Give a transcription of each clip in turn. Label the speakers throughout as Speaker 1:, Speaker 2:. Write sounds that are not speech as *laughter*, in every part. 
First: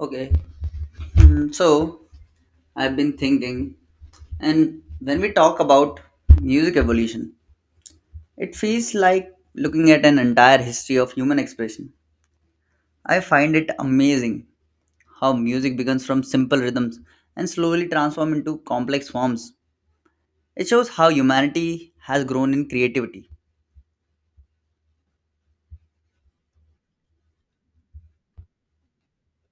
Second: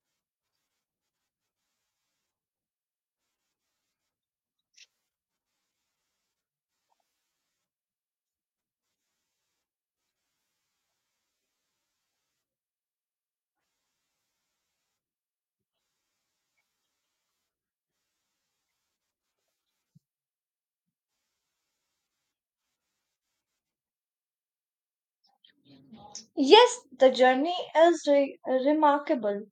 Speaker 1: Okay, so I've been thinking, and when we talk about music evolution, it feels like looking at an entire history of human expression. I find it amazing how music begins from simple rhythms and slowly transforms into complex forms. It shows how humanity has grown in creativity.
Speaker 2: Yes, the journey is remarkable.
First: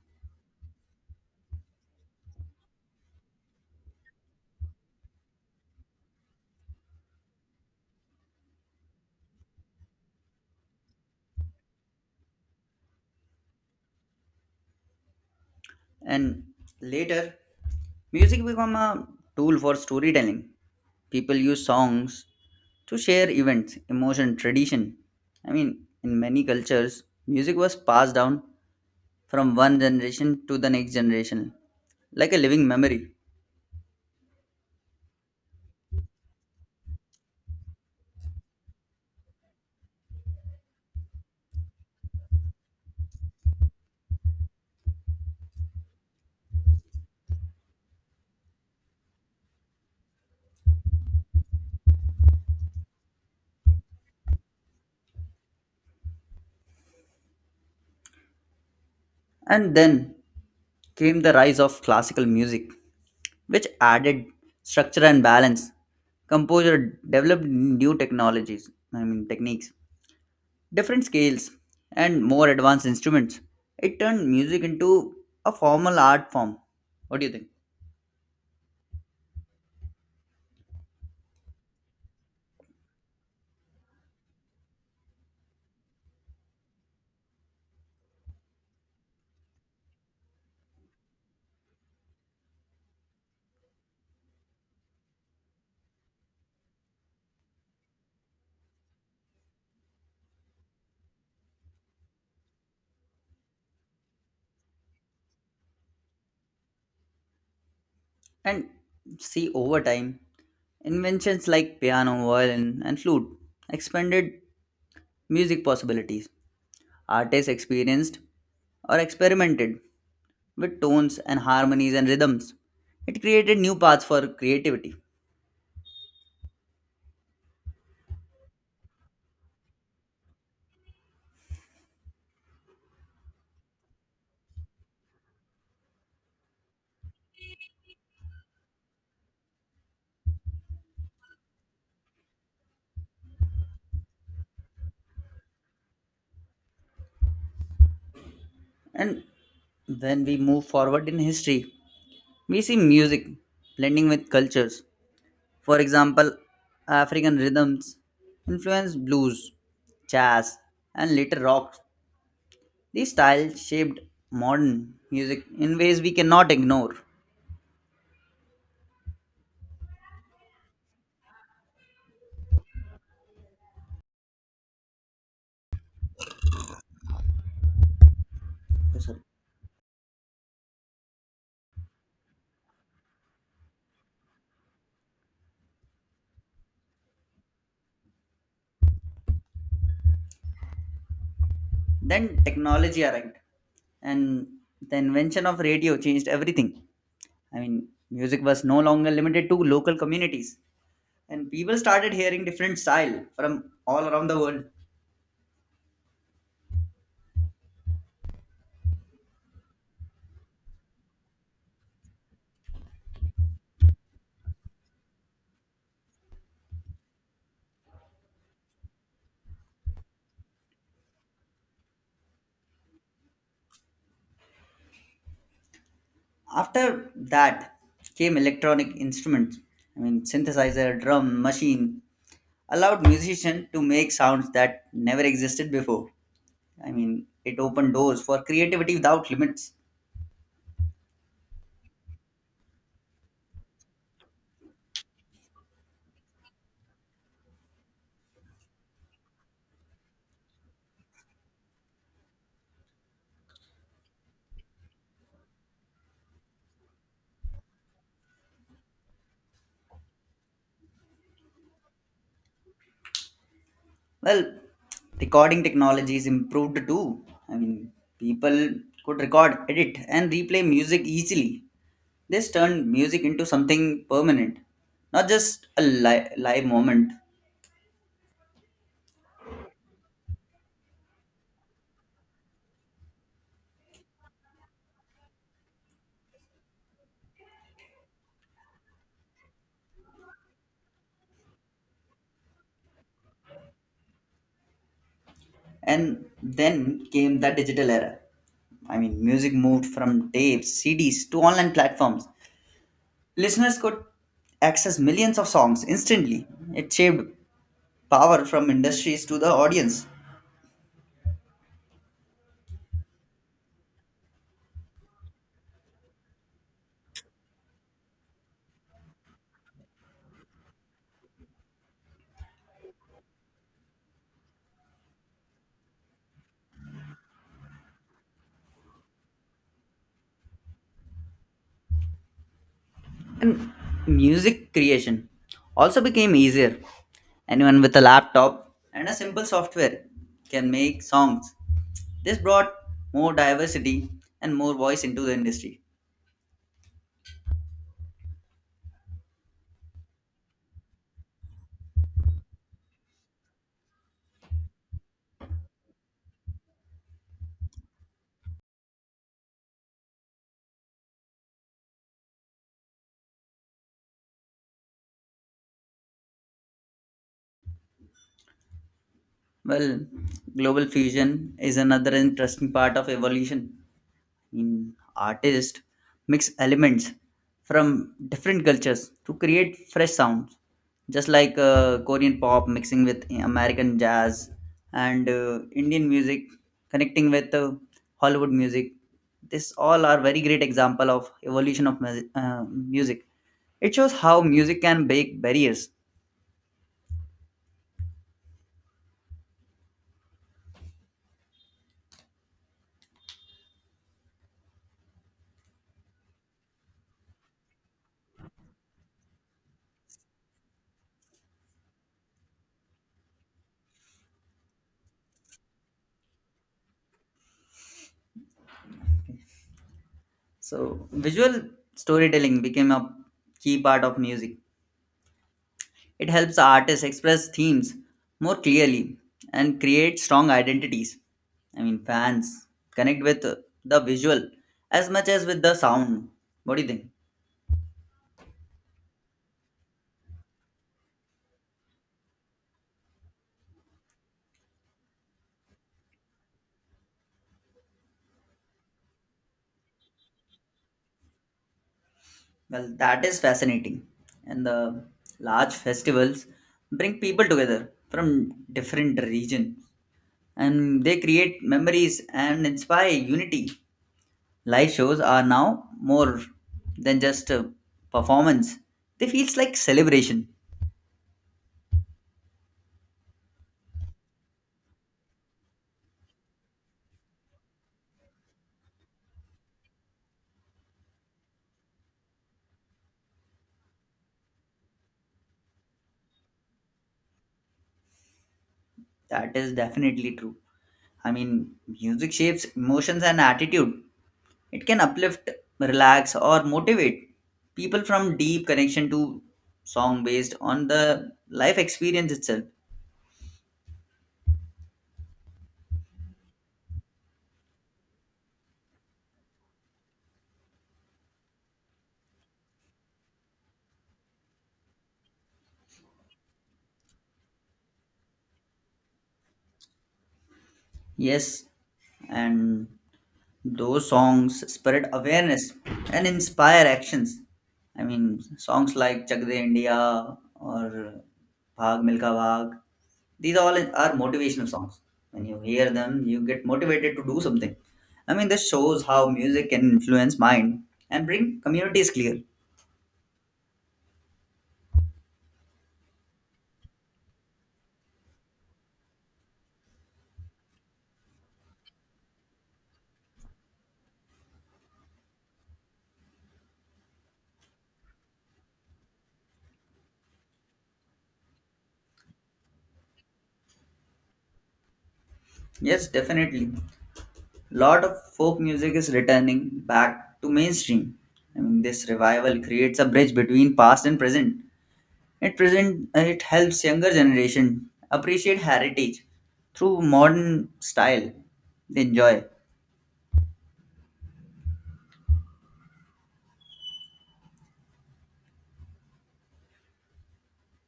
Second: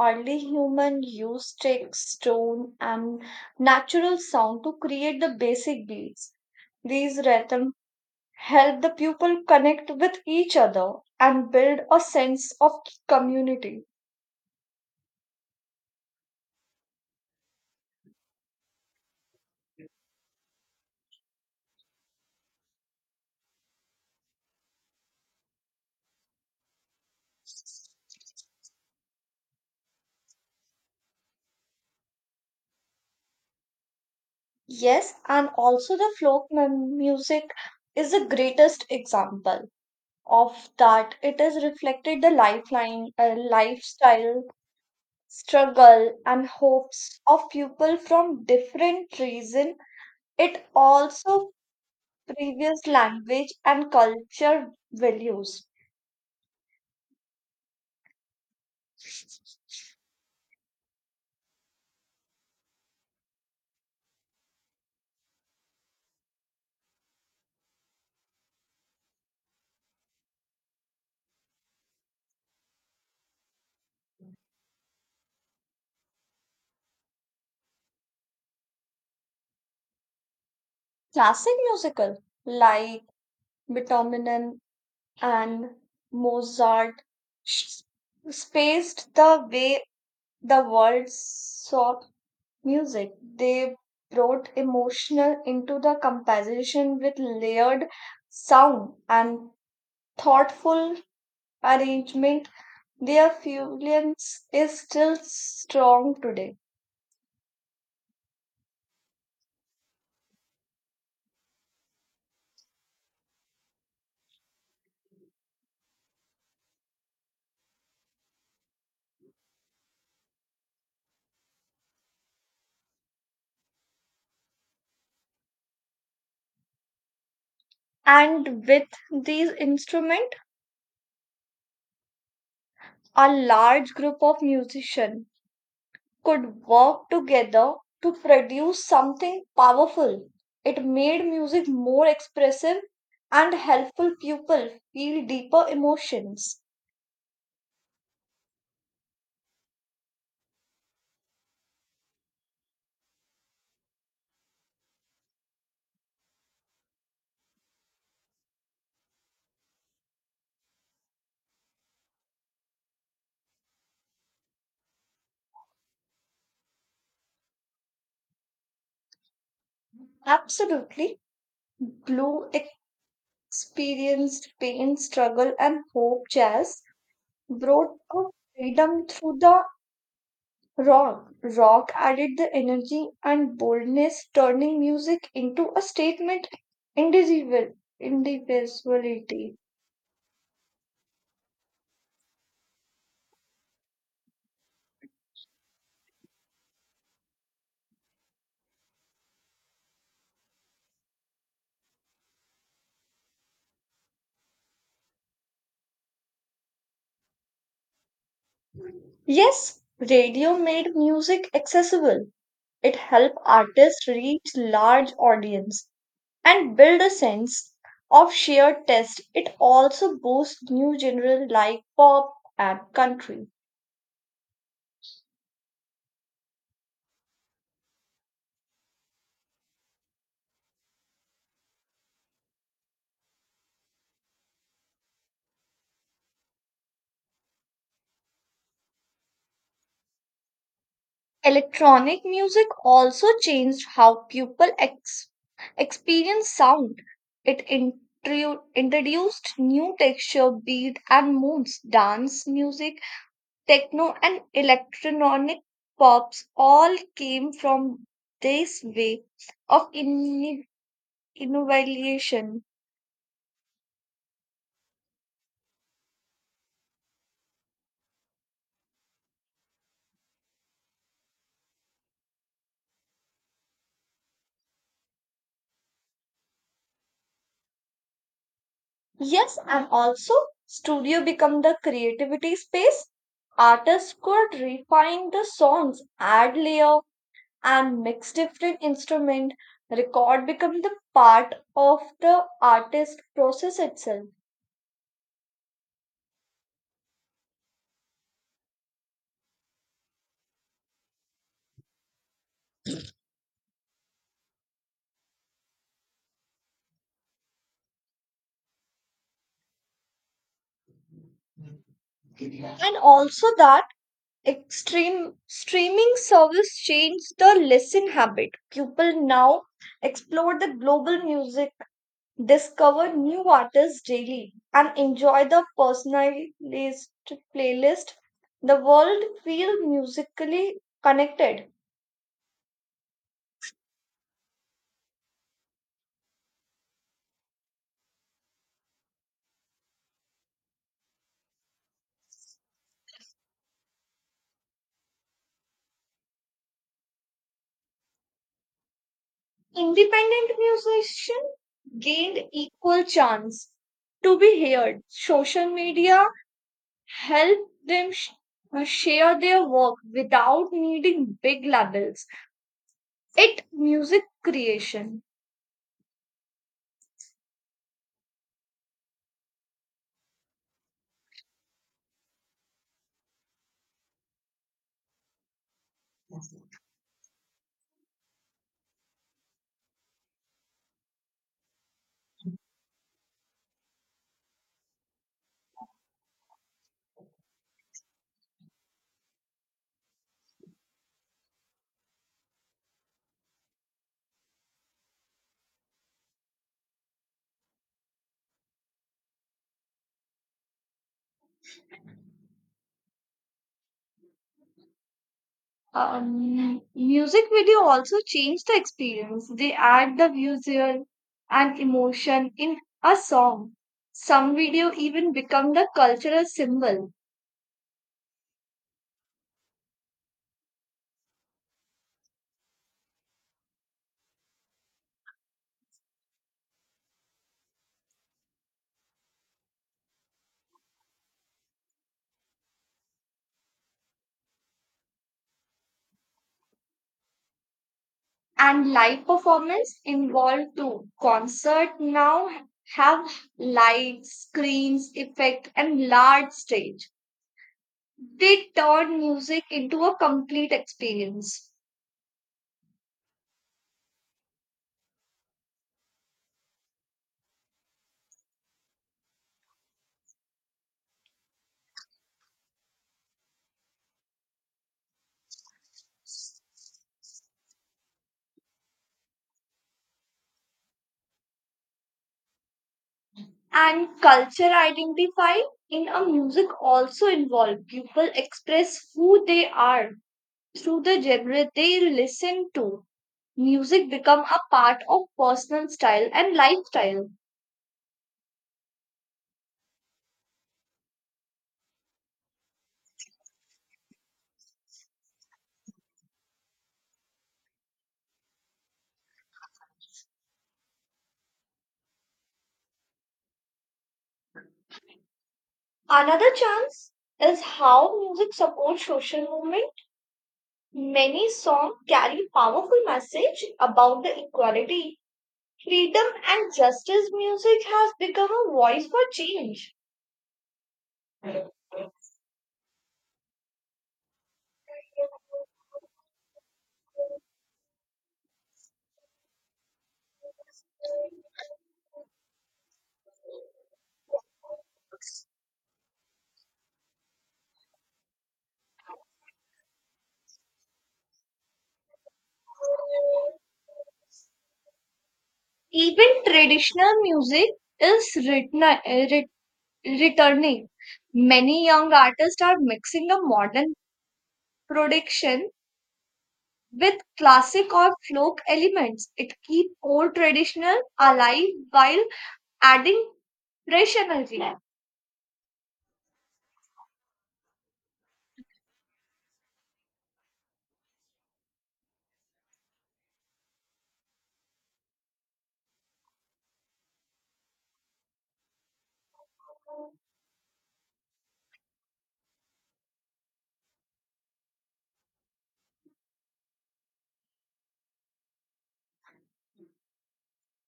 Speaker 2: Early human used sticks, stone, and natural sound to create the basic beats. These rhythms help the people connect with each other and build a sense of community.
Speaker 1: And later, music become a tool for storytelling. People use songs to share events, emotion, tradition. I mean, in many cultures, music was passed down from one generation to the next generation, like a living memory.
Speaker 2: Yes, and also the music is the greatest example of that. It is reflected the lifeline, lifestyle struggle and hopes of people from different reason it also previous language and culture values
Speaker 1: And then came the rise of classical music, which added structure and balance. Composer developed new technologies, I mean, techniques, different scales, and more advanced instruments. It turned music into a formal art form. What do you think?
Speaker 2: classic musical like Beethoven and Mozart s- spaced the way the world saw music they brought emotional into the composition with layered sound and thoughtful arrangement. Their influence is still strong today.
Speaker 1: And see, over time, inventions like piano, violin, and flute expanded music possibilities. Artists experienced or experimented with tones and harmonies and rhythms. It created new paths for creativity.
Speaker 2: And with these instruments, a large group of musicians could work together to produce something powerful. It made music more expressive and helpful people feel deeper emotions.
Speaker 1: And when we move forward in history, we see music blending with cultures. For example, African rhythms influenced blues, jazz, and later rock. These styles shaped modern music in ways we cannot ignore.
Speaker 2: Absolutely. Blue experienced pain, struggle, and hope. Jazz brought a freedom
Speaker 1: Yes, sir.
Speaker 2: through the Rock, rock added the energy and boldness, turning music into a statement indivisible, indivisibility.
Speaker 1: Then technology arrived, and the invention of radio changed everything. I mean, music was no longer limited to local communities, and people started hearing different style from all around the world.
Speaker 2: Yes, radio made music accessible. It helped artists reach large audience and build a sense of shared taste. It also boosts new genre like pop and country.
Speaker 1: After that came electronic instruments. I mean, synthesizer, drum, machine allowed musicians to make sounds that never existed before. I mean, it opened doors for creativity without limits.
Speaker 2: Electronic music also changed how people experience sound. It introduced new texture, beat, and moods. Dance music, techno, and electronic pops all came from this way of innovation.
Speaker 1: Well, recording technology is improved too. I mean, people could record, edit, and replay music easily. This turned music into something permanent, not just a live moment.
Speaker 2: Yes, and also studio become the creativity space. Artists could refine the songs, add layer and mix different instrument record become the part of the artist process itself
Speaker 1: And then came the digital era. I mean, music moved from tapes, CDs to online platforms. Listeners could access millions of songs instantly. It shaped power from industries to the audience.
Speaker 2: and also that extreme streaming service changed the listen habit people now explore the global music discover new artists daily and enjoy the personalized playlist the world feel musically connected.
Speaker 1: Music creation also became easier. Anyone with a laptop and a simple software can make songs. This brought more diversity and more voice into the industry.
Speaker 2: Independent musician gained equal chance to be heard. Social media helped them share their work without needing big labels. It music creation.
Speaker 1: Well, global fusion is another interesting part of evolution. In artists mix elements from different cultures to create fresh sounds, just like Korean pop mixing with American jazz, and Indian music connecting with Hollywood music. This all are very great example of evolution of music. It shows how music can break barriers.
Speaker 2: Music video also changed the experience. They add the visual and emotion in a song. Some video even become the cultural symbol.
Speaker 1: So visual storytelling became a key part of music. It helps artists express themes more clearly and create strong identities. I mean, fans connect with the visual as much as with the sound. What do you think?
Speaker 2: And live performance involved too. Concert now have lights, screens, effect, and large stage. They turn music into a complete experience.
Speaker 1: Well, that is fascinating. And the large festivals bring people together from different regions, and they create memories and inspire unity. Live shows are now more than just a performance, they feels like celebration.
Speaker 2: And culture identify in a music also involve people express who they are through the genre they listen to. Music become a part of personal style and lifestyle.
Speaker 1: That is definitely true. I mean, music shapes emotions and attitude. It can uplift, relax, or motivate people from deep connection to song based on the life experience itself.
Speaker 2: Another chance is how music supports social movement. Many songs carry powerful message about the equality, freedom and justice. Music has become a voice for change.
Speaker 1: Yes, and those songs spread awareness and inspire actions. I mean, songs like Chak De India or Bhag Milka Bhag, these all are motivational songs. When you hear them, you get motivated to do something. I mean, this shows how music can influence mind and bring communities clear.
Speaker 2: Even traditional music is written, returning. Many young artists are mixing a modern production with classic or folk elements. It keeps old traditional alive while adding rationality.
Speaker 1: Yes, definitely. Lot of folk music is returning back to mainstream. I mean, this revival creates a bridge between past and present. It helps younger generation appreciate heritage through modern style they enjoy.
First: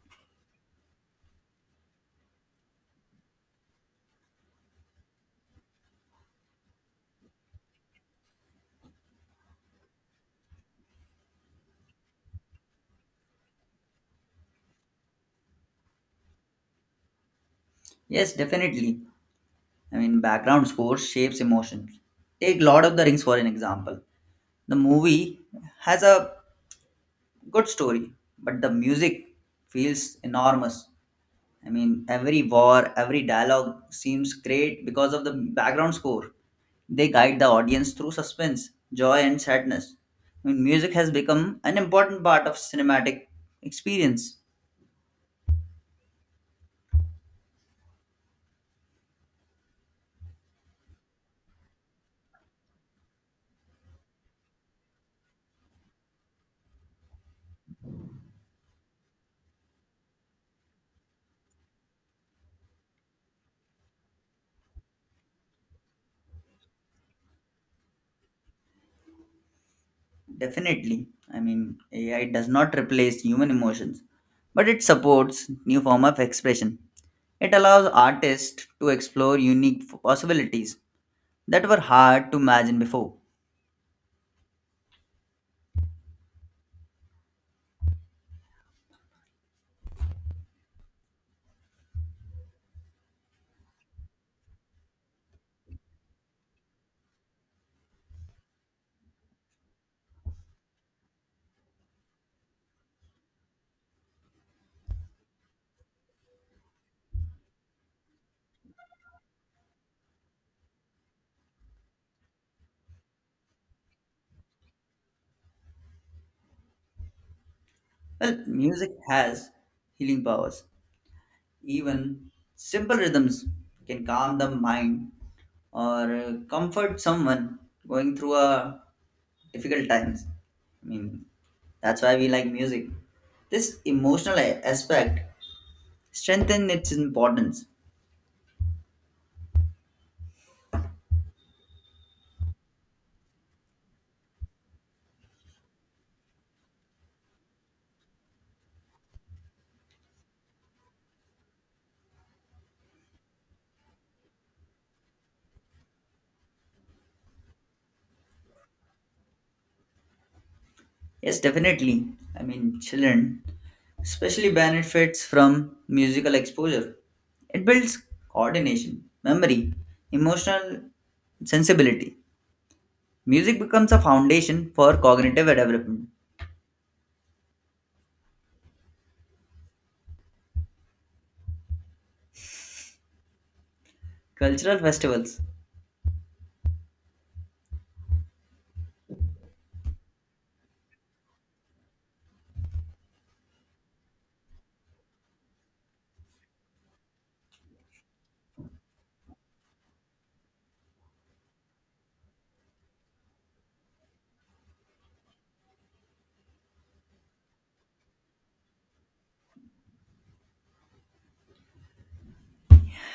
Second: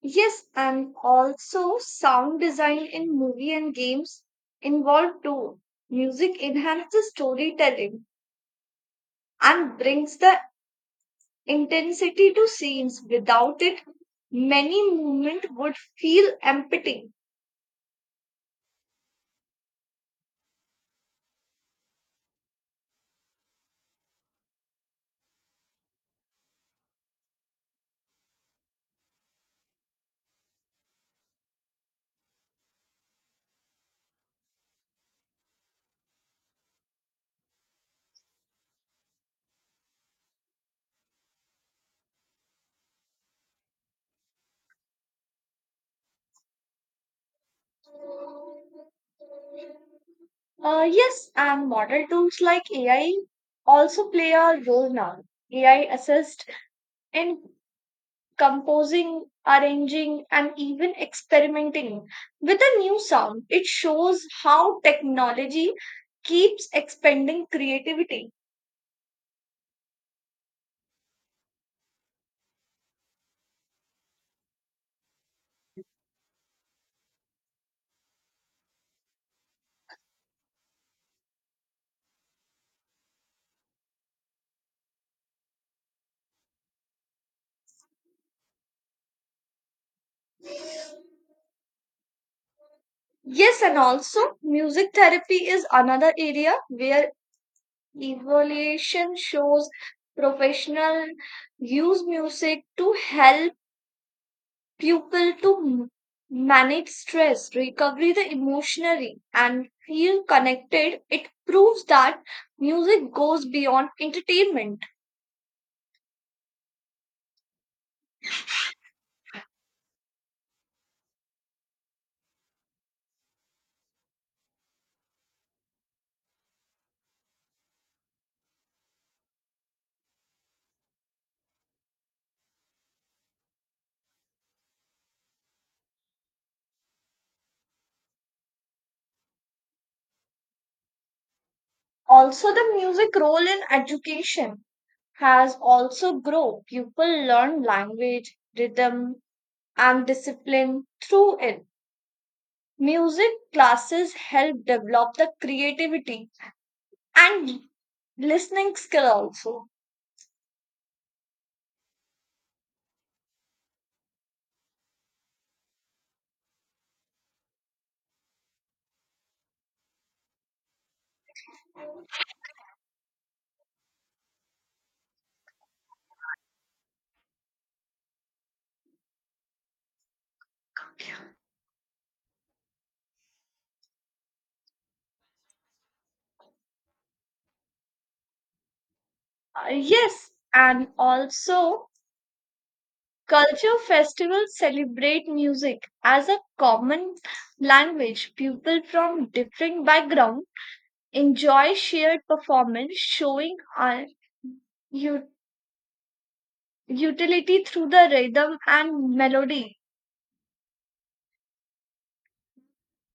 Speaker 2: Yes, and also sound design in movie and games involved too. Music enhances storytelling and brings the intensity to scenes. Without it, many movement would feel empty.
Speaker 1: Yes, definitely. I mean, background score shapes emotions. Take Lord of the Rings for an example. The movie has a good story, but the music feels enormous. I mean, every war, every dialogue seems great because of the background score. They guide the audience through suspense, joy, and sadness. I mean, music has become an important part of cinematic experience.
Speaker 2: Yes, and modern tools like AI also play a role now. AI assist in composing, arranging, and even experimenting with a new sound. It shows how technology keeps expanding creativity.
Speaker 1: Definitely. I mean, AI does not replace human emotions, but it supports new form of expression. It allows artists to explore unique possibilities that were hard to imagine before.
Speaker 2: Yes, and also music therapy is another area where evaluation shows professional use music to help pupil to manage stress, recovery the emotionally, and feel connected. It proves that music goes beyond entertainment.
Speaker 1: Well, music has healing powers. Even simple rhythms can calm the mind, or comfort someone going through a difficult times. I mean, that's why we like music. This emotional aspect strengthen its importance.
Speaker 2: Also, the music role in education has also grown. People learn language, rhythm, and discipline through it. Music classes help develop the creativity and listening skill also.
Speaker 1: Yes, definitely. I mean, children especially benefits from musical exposure. It builds coordination, memory, emotional sensibility. Music becomes a foundation for cognitive development. Cultural festivals
Speaker 2: Yes, and also culture festivals celebrate music as a common language. People from different backgrounds enjoy shared performance, showing our u- utility through the rhythm and melody.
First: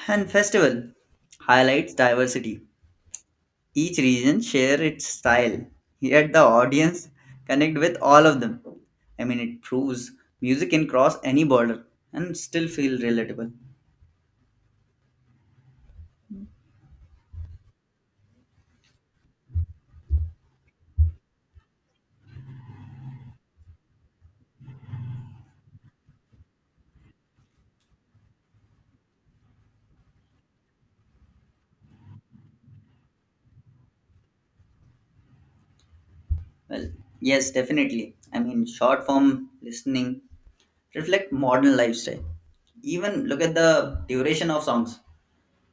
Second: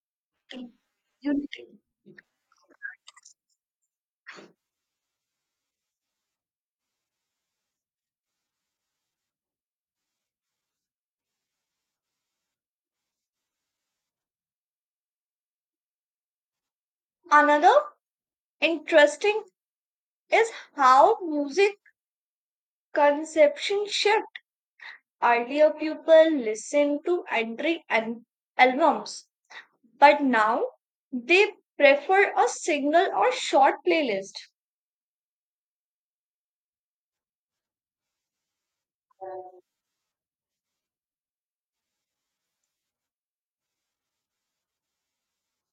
Speaker 1: and festival
Speaker 2: Unity.
Speaker 1: highlights diversity. Each region share its style, yet the audience connect with all of them. I mean, it proves music can cross any border and still feel relatable.
Speaker 2: Another interesting is how music conception shift. Earlier, people listened to entry and albums. But now they prefer a single or short playlist.
Speaker 1: Well, yes, definitely. I mean, short form listening reflect modern lifestyle. Even look at the duration of songs.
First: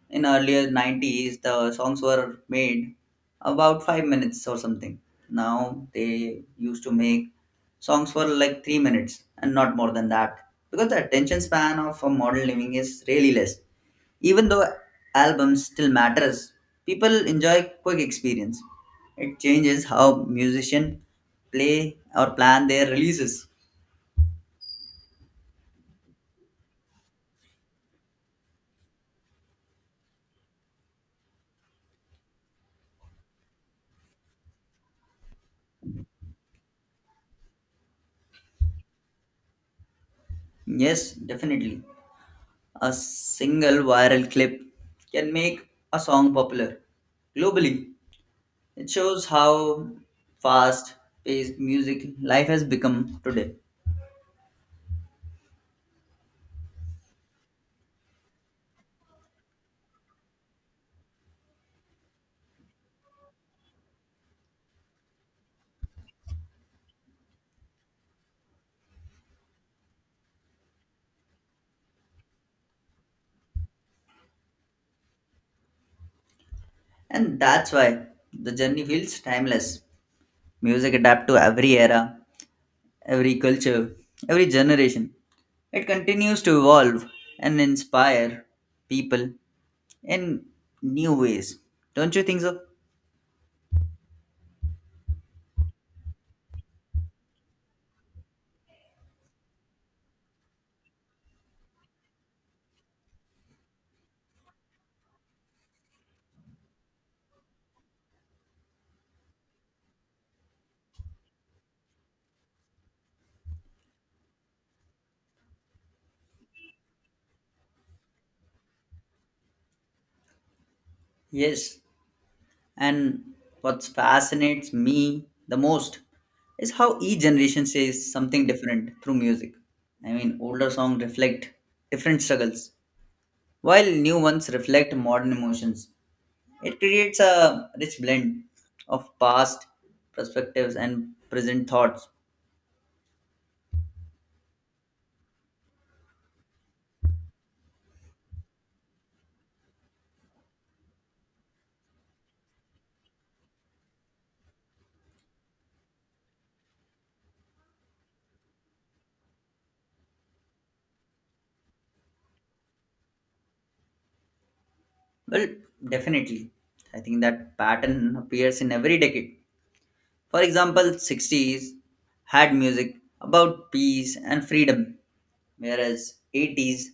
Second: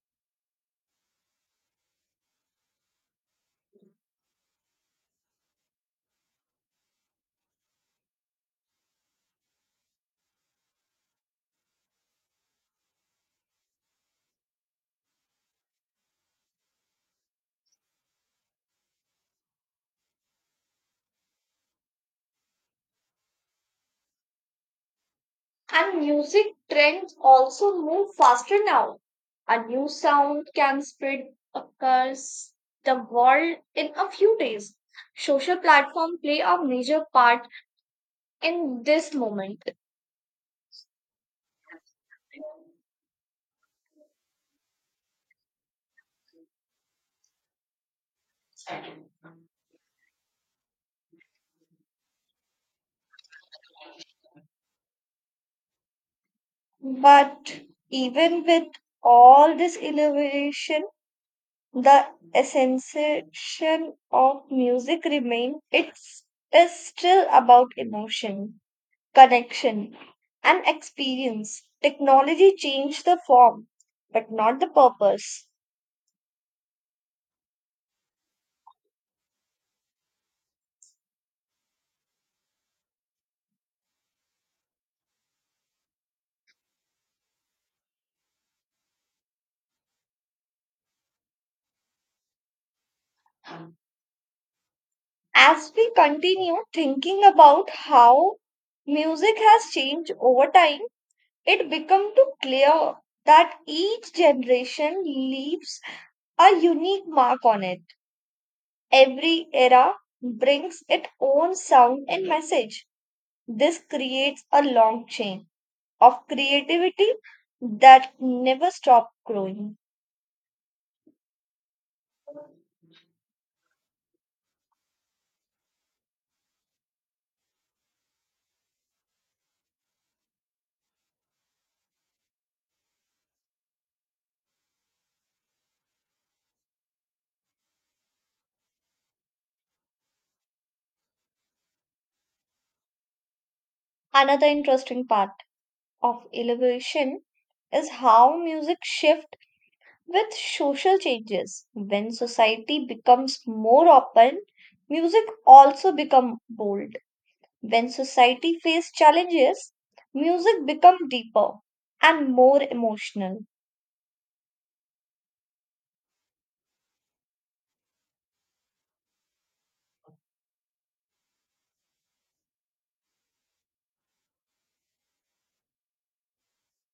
Speaker 1: In earlier 90s, the songs were made about 5 minutes or something. Now they used to make songs for like 3 minutes and not more than that, because the attention span of a modern living is really less. Even though albums still matters, people enjoy quick experience. It changes how musicians play or plan their releases.
Speaker 2: And music trends also move faster now. A new sound can spread across the world in a few days. Social platforms play a major part in this moment.
Speaker 1: Yes, definitely. A single viral clip can make a song popular globally. It shows how fast paced music life has become today.
Speaker 2: But even with all this innovation, the essential of music remains. It's is still about emotion, connection, and experience. Technology changed the form, but not the purpose.
Speaker 1: And that's why the journey feels timeless. Music adapts to every era, every culture, every generation. It continues to evolve and inspire people in new ways. Don't you think so?
Speaker 2: As we continue thinking about how music has changed over time, it becomes too clear that each generation leaves a unique mark on it. Every era brings its own sound and message. This creates a long chain of creativity that never stops growing.
Speaker 1: Yes, and what fascinates me the most is how each generation says something different through music. I mean, older songs reflect different struggles, while new ones reflect modern emotions. It creates a rich blend of past perspectives and present thoughts.
Speaker 2: Another interesting part of elevation is how music shifts with social changes. When society becomes more open, music also becomes bold. When society faces challenges, music becomes deeper and more emotional.
Speaker 1: Well, definitely. I think that pattern appears in every decade. For example, 60s had music about peace and freedom, whereas 80s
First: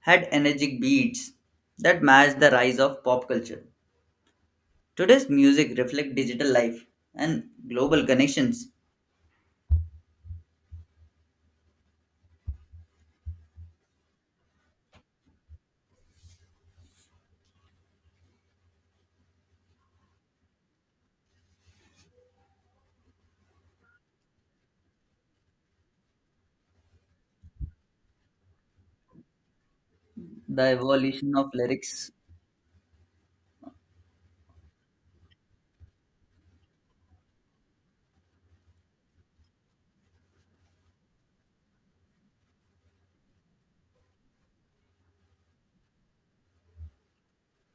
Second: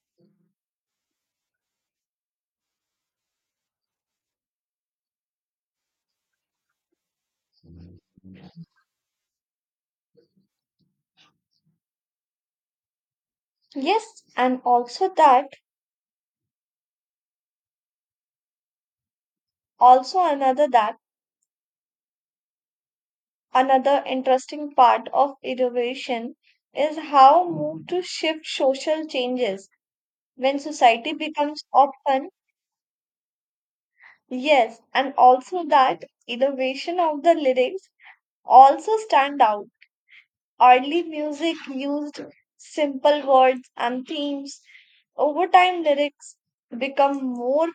Speaker 1: had energetic beats that matched the rise of pop culture. Today's music reflects digital life and global connections,
Speaker 2: Yes, and also that, also another that, another interesting part of innovation is how move to shift social changes when
Speaker 1: the
Speaker 2: society
Speaker 1: evolution of
Speaker 2: becomes
Speaker 1: lyrics.
Speaker 2: open. Yes, and also that innovation of the lyrics also stand out. Early music used simple words and themes. Over time, lyrics become more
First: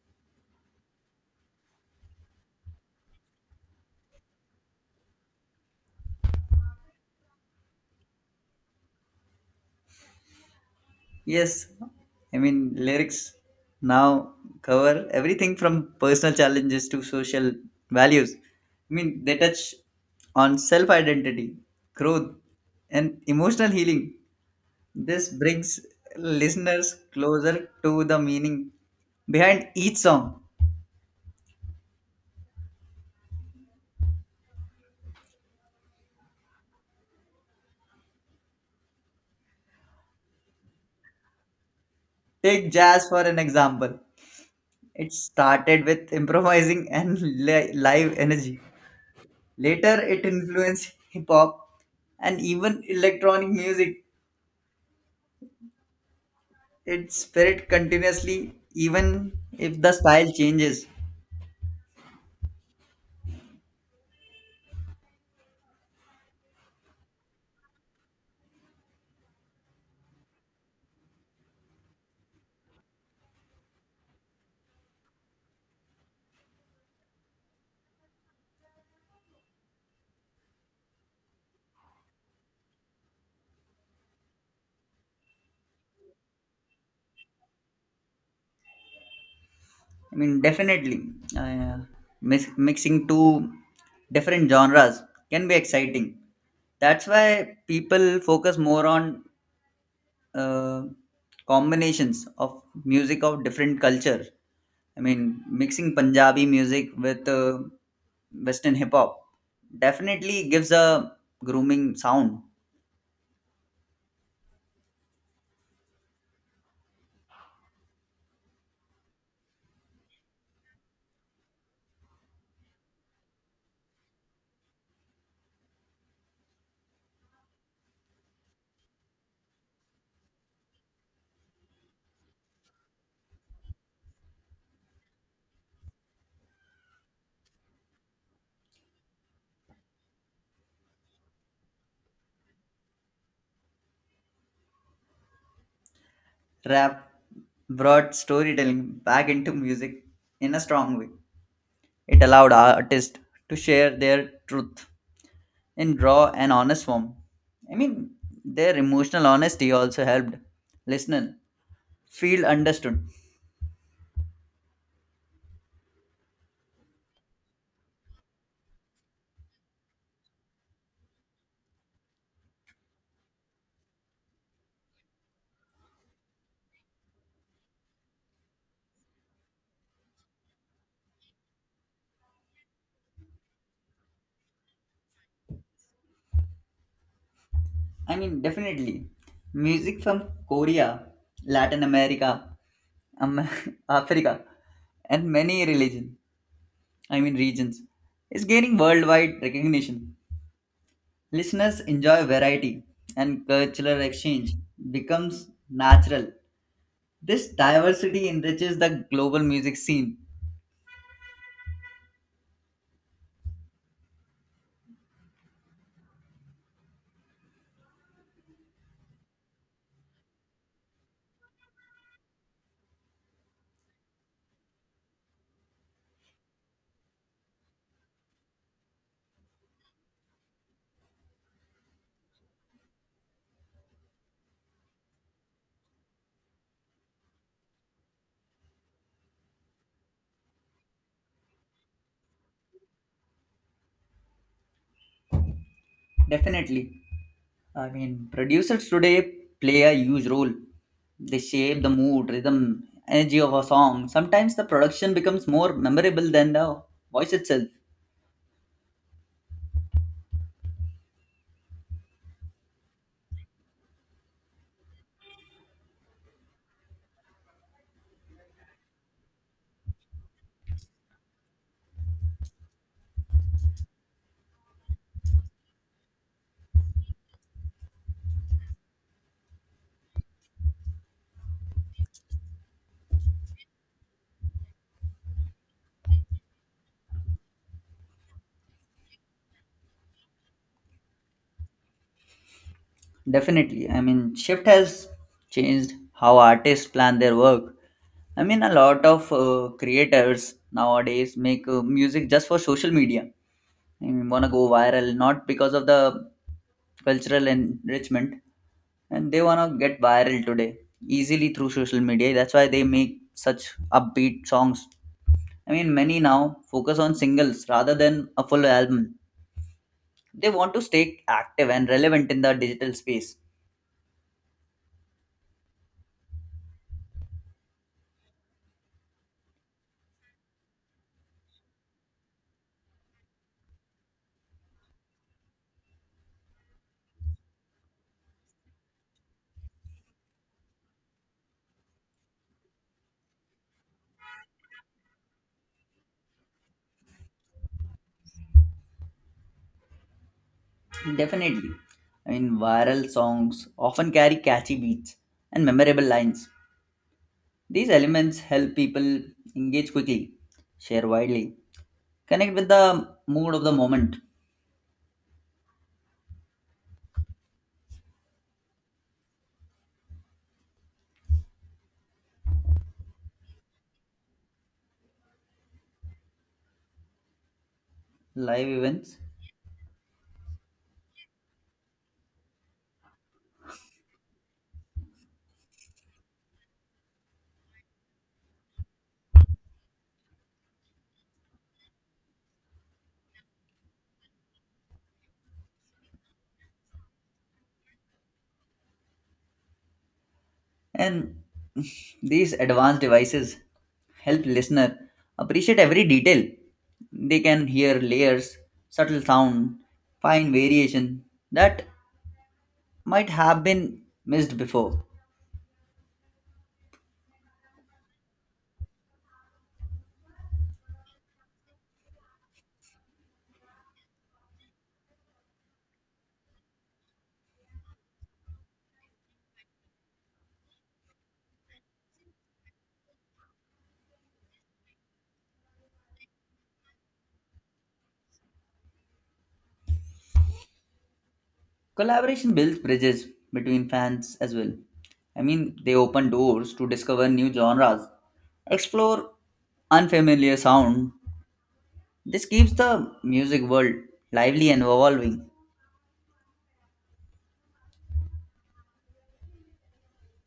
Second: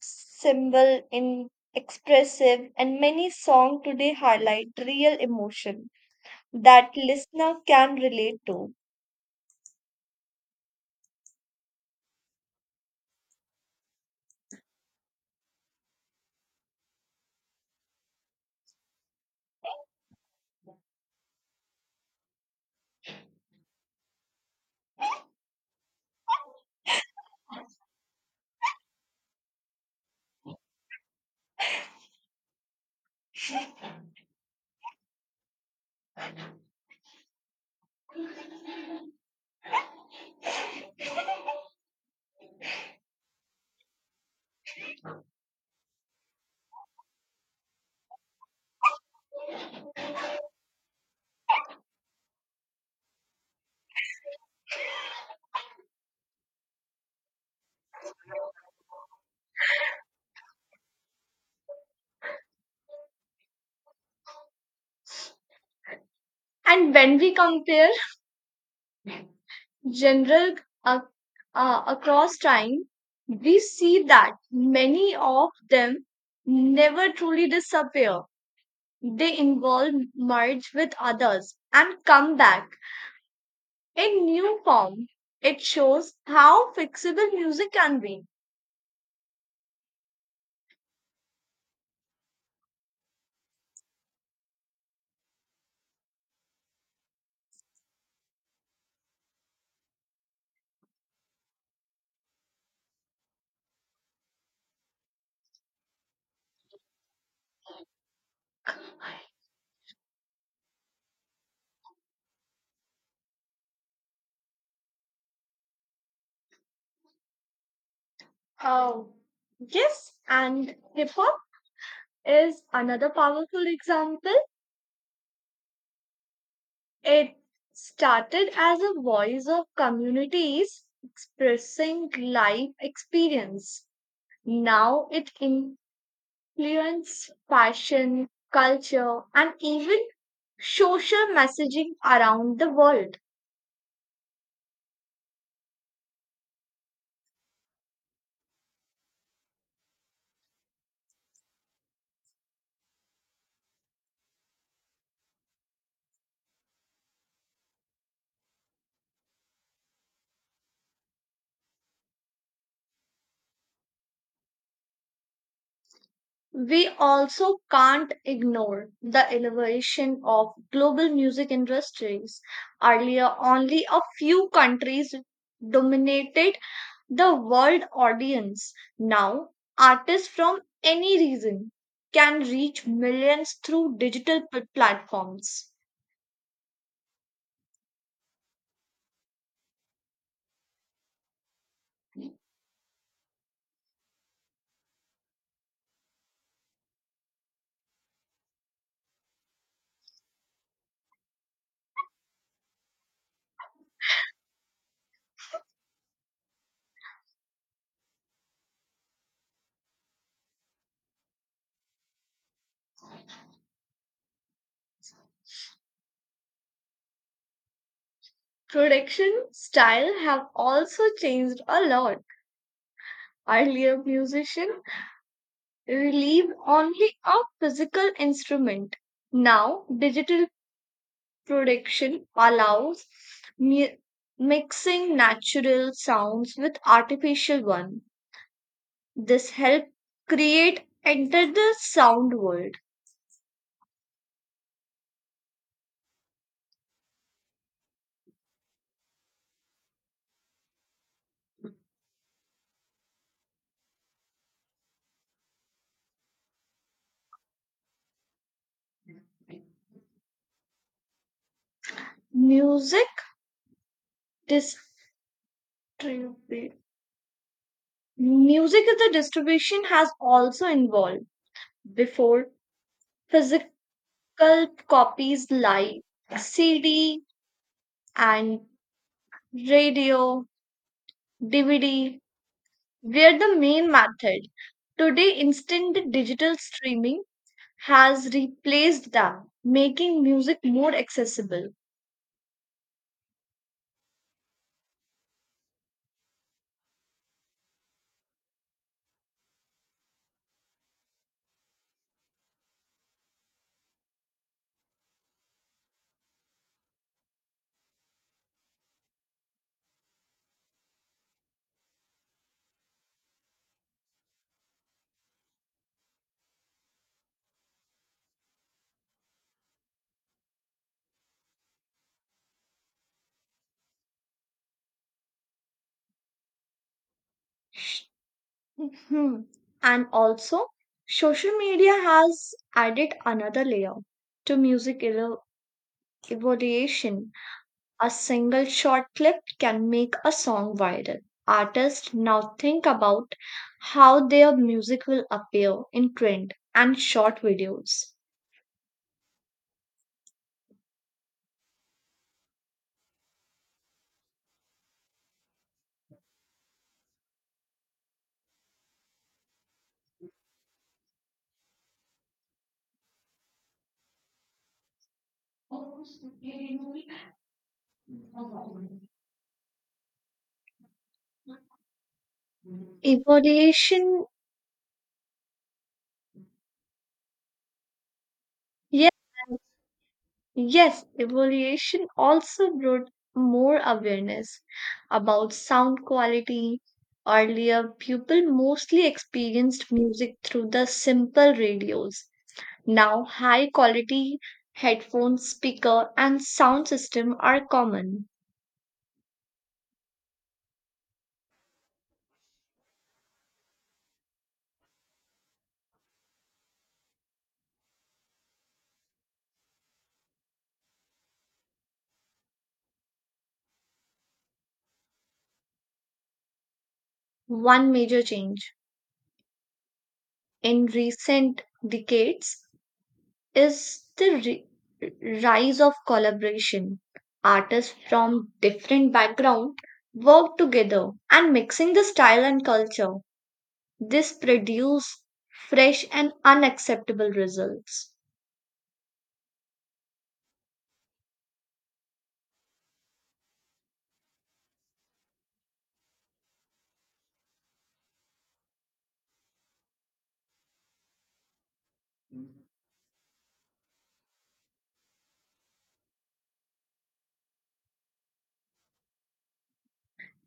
Speaker 2: symbol in expressive and many songs today highlight real emotion that listener can relate to.
Speaker 1: Yes, I mean, lyrics now cover everything from personal challenges to social values. I mean, they touch on self identity, growth, and emotional healing. This brings listeners closer to the meaning behind each song. Take jazz for an example. It started with *laughs* improvising and live energy. Later, it influenced hip hop and even electronic music. Its spirit continuously, even if the style changes.
Speaker 2: And when we compare general uh, across time, we see that many of them never truly disappear. They involve merge with others and come back in new form. It shows how fixable music can be.
Speaker 1: I mean, definitely, uh, mixing two different genres can be exciting. That's why people focus more on uh, combinations of music of different culture. I mean, mixing Punjabi music with Western hip hop definitely gives a grooming sound.
Speaker 2: Oh, yes, and hip hop is another powerful example. It started as a voice of communities expressing life experience. Now it influences fashion, culture, and even social messaging around the world.
Speaker 1: Rap brought storytelling back into music in a strong way. It allowed artists to share their truth in raw and honest form. I mean, their emotional honesty also helped listener feel understood.
Speaker 2: We also can't ignore the elevation of global music industries. Earlier, only a few countries dominated the world audience. Now, artists from any region can reach millions through digital platforms.
Speaker 1: I mean, definitely. Music from Korea, Latin America, um, *laughs* Africa, and many religion, I mean regions, is gaining worldwide recognition. Listeners enjoy variety and cultural exchange becomes natural. This diversity enriches the global music scene.
Speaker 2: Production style have also changed a lot. Earlier, musicians relieved only a physical instrument. Now, digital production allows mu- mixing natural sounds with artificial ones. This helps create enter the sound world.
Speaker 1: Definitely. I mean, producers today play a huge role. They shape the mood, rhythm, energy of a song. Sometimes the production becomes more memorable than the voice itself.
Speaker 2: Music distribute music is the distribution has also involved before physical copies like CD and radio, DVD were the main method. Today, instant digital streaming has replaced them, making music more accessible.
Speaker 1: Definitely. I mean, shift has changed how artists plan their work. I mean, a lot of creators nowadays make music just for social media. I mean, wanna go viral, not because of the cultural enrichment. And they want to get viral today easily through social media. That's why they make such upbeat songs. I mean, many now focus on singles rather than a full album. They want to stay active and relevant in the digital space.
Speaker 2: Hmm. And also, social media has added another layer to music evolution. A single short clip can make a song viral. Artists now think about how their music will appear in trend and short videos.
Speaker 1: Definitely. I mean, viral songs often carry catchy beats and memorable lines. These elements help people engage quickly, share widely, connect with the mood of the moment.
Speaker 2: Evolution,
Speaker 1: Live
Speaker 2: yes.
Speaker 1: events.
Speaker 2: Yes, evaluation also brought more awareness about sound quality. Earlier, people mostly experienced music through the simple radios. Now, high quality headphones, speaker, and sound system are common.
Speaker 1: And these advanced devices help listener appreciate every detail. They can hear layers, subtle sound, fine variation that might have been missed before.
Speaker 2: One major change in recent decades is the rise of collaboration. Artists from different backgrounds work together and mixing the style and culture. This produce fresh and unacceptable results.
Speaker 1: Collaboration builds bridges between fans as well. I mean, they open doors to discover new genres, explore unfamiliar sound. This keeps the music world lively and evolving.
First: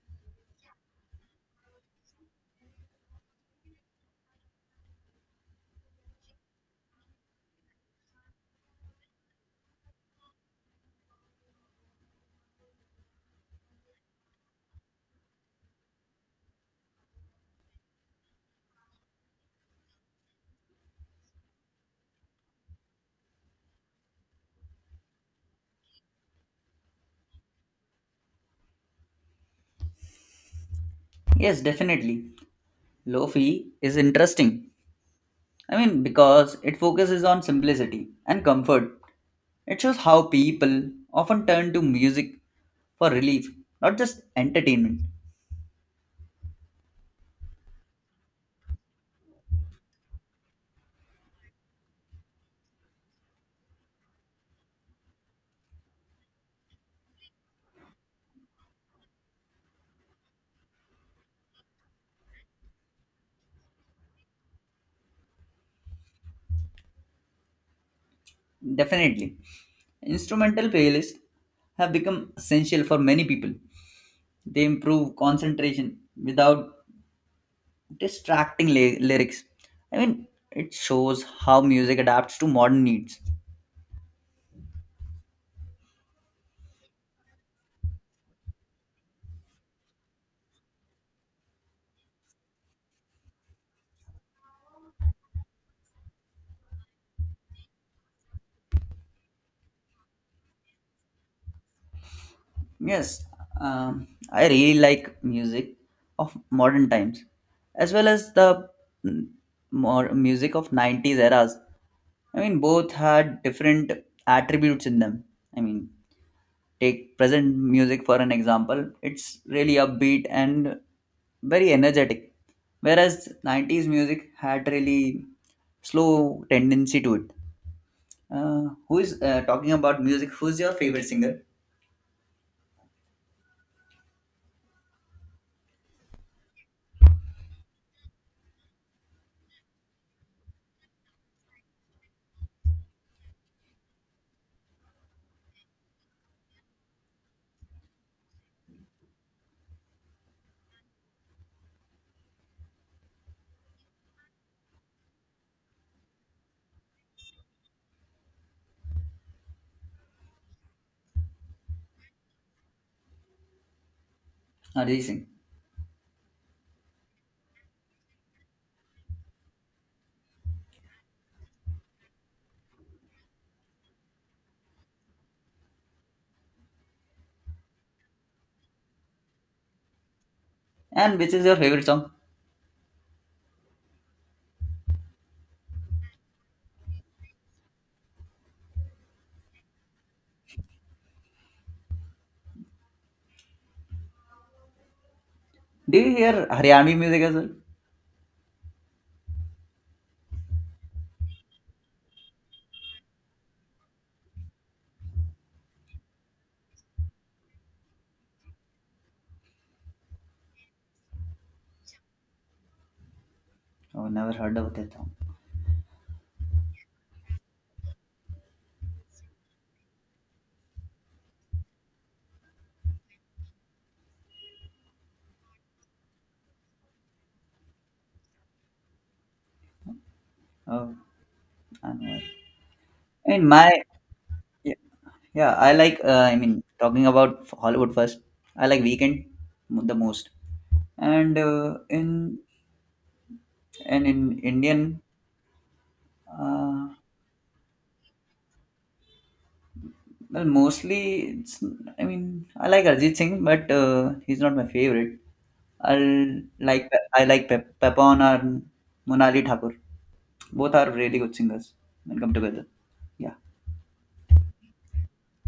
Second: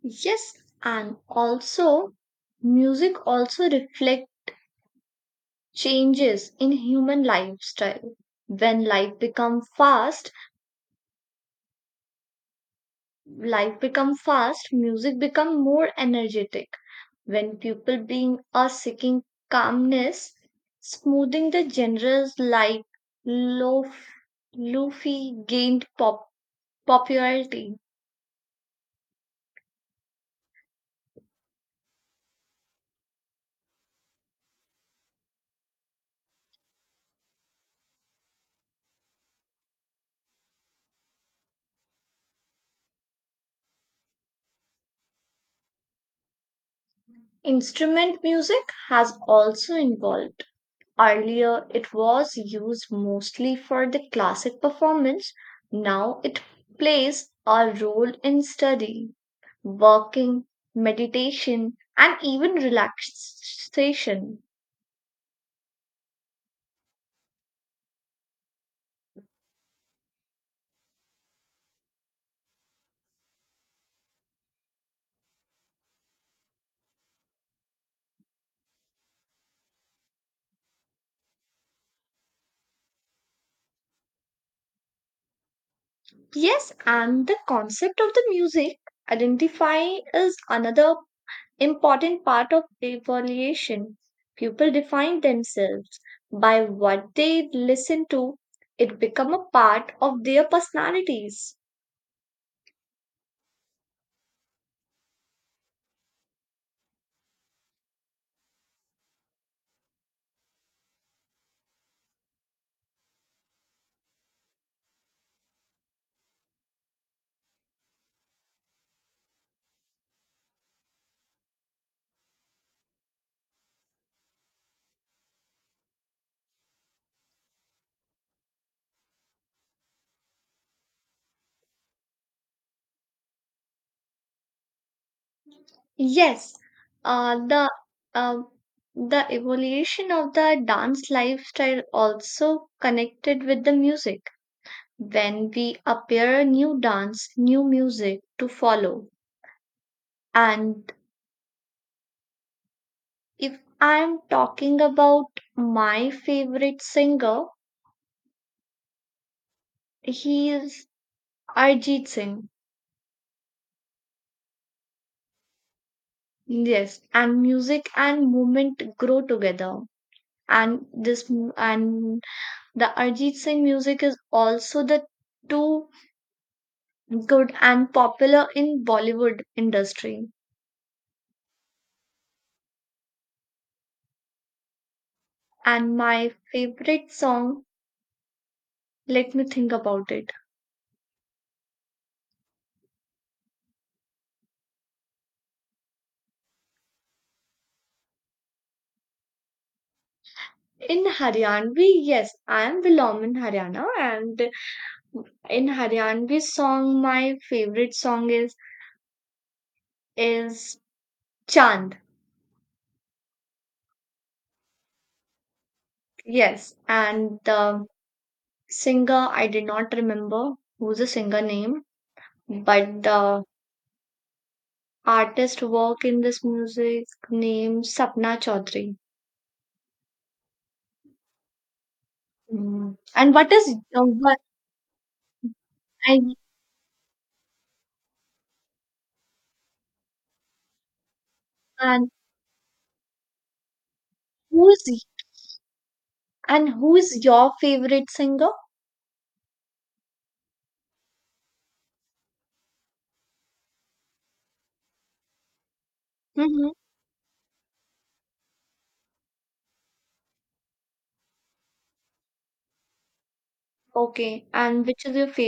Speaker 2: Yes, and also music also reflect changes in human lifestyle. When life become fast, music become more energetic when people being are seeking calmness, smoothing the genres like lo- Luffy gained popularity.
Speaker 1: Yes, definitely. Lofi is interesting, I mean, because it focuses on simplicity and comfort. It shows how people often turn to music for relief, not just entertainment.
Speaker 2: Instrument music has also evolved. Earlier, it was used mostly for the classic performance. Now, it plays a role in study, working, meditation, and even relaxation.
Speaker 1: Definitely. Instrumental playlists have become essential for many people. They improve concentration without distracting lyrics. I mean, it shows how music adapts to modern needs.
Speaker 2: Yes, and the concept of the music identify is another important part of evaluation. People define themselves by what they listen to. It become a part of their personalities.
Speaker 1: Yes, I really like music of modern times, as well as the mm, more music of 90s eras. I mean, both had different attributes in them. I mean, take present music for an example, it's really upbeat and very energetic, whereas 90s music had really slow tendency to it. Who is talking about music? Who's your favorite singer?
Speaker 2: Yes, uh, the uh, the evolution of the dance lifestyle also connected with the music. When we appear a new dance, new music to follow, and if I'm talking about my favorite singer, he is Arjit Singh.
Speaker 1: Arjit Singh.
Speaker 2: Yes, and music and movement grow together. And the Arjit Singh music is also the too good and popular in Bollywood industry.
Speaker 1: And which is your favorite song?
Speaker 2: And my favorite song, let me think about it.
Speaker 1: Do you hear Haryanvi music as well?
Speaker 2: In Haryana, we yes, I am Vilom in Haryana, and in Haryanvi song, my favorite song is Chand.
Speaker 1: Oh, never heard about that song.
Speaker 2: Yes, and the singer I did not remember who's the singer name, but the artist work in this music name Sapna Chaudhary.
Speaker 1: Oh, I know. Aware.
Speaker 2: Mm.
Speaker 1: I
Speaker 2: And
Speaker 1: mean,
Speaker 2: what
Speaker 1: my,
Speaker 2: is what
Speaker 1: yeah, yeah, I like.
Speaker 2: and,
Speaker 1: I mean, talking about Hollywood first. I like Weekend the most, and
Speaker 2: and
Speaker 1: in
Speaker 2: who's
Speaker 1: Indian,
Speaker 2: and
Speaker 1: uh,
Speaker 2: who's your favorite singer?
Speaker 1: well, mostly it's. I mean, I like Arjit Singh, but he's not my favorite. I'll
Speaker 2: Mm-hmm.
Speaker 1: I like Pepon or Monali Thakur. Both are really good singers when come together. Yeah.
Speaker 2: Okay, and which is your favorite?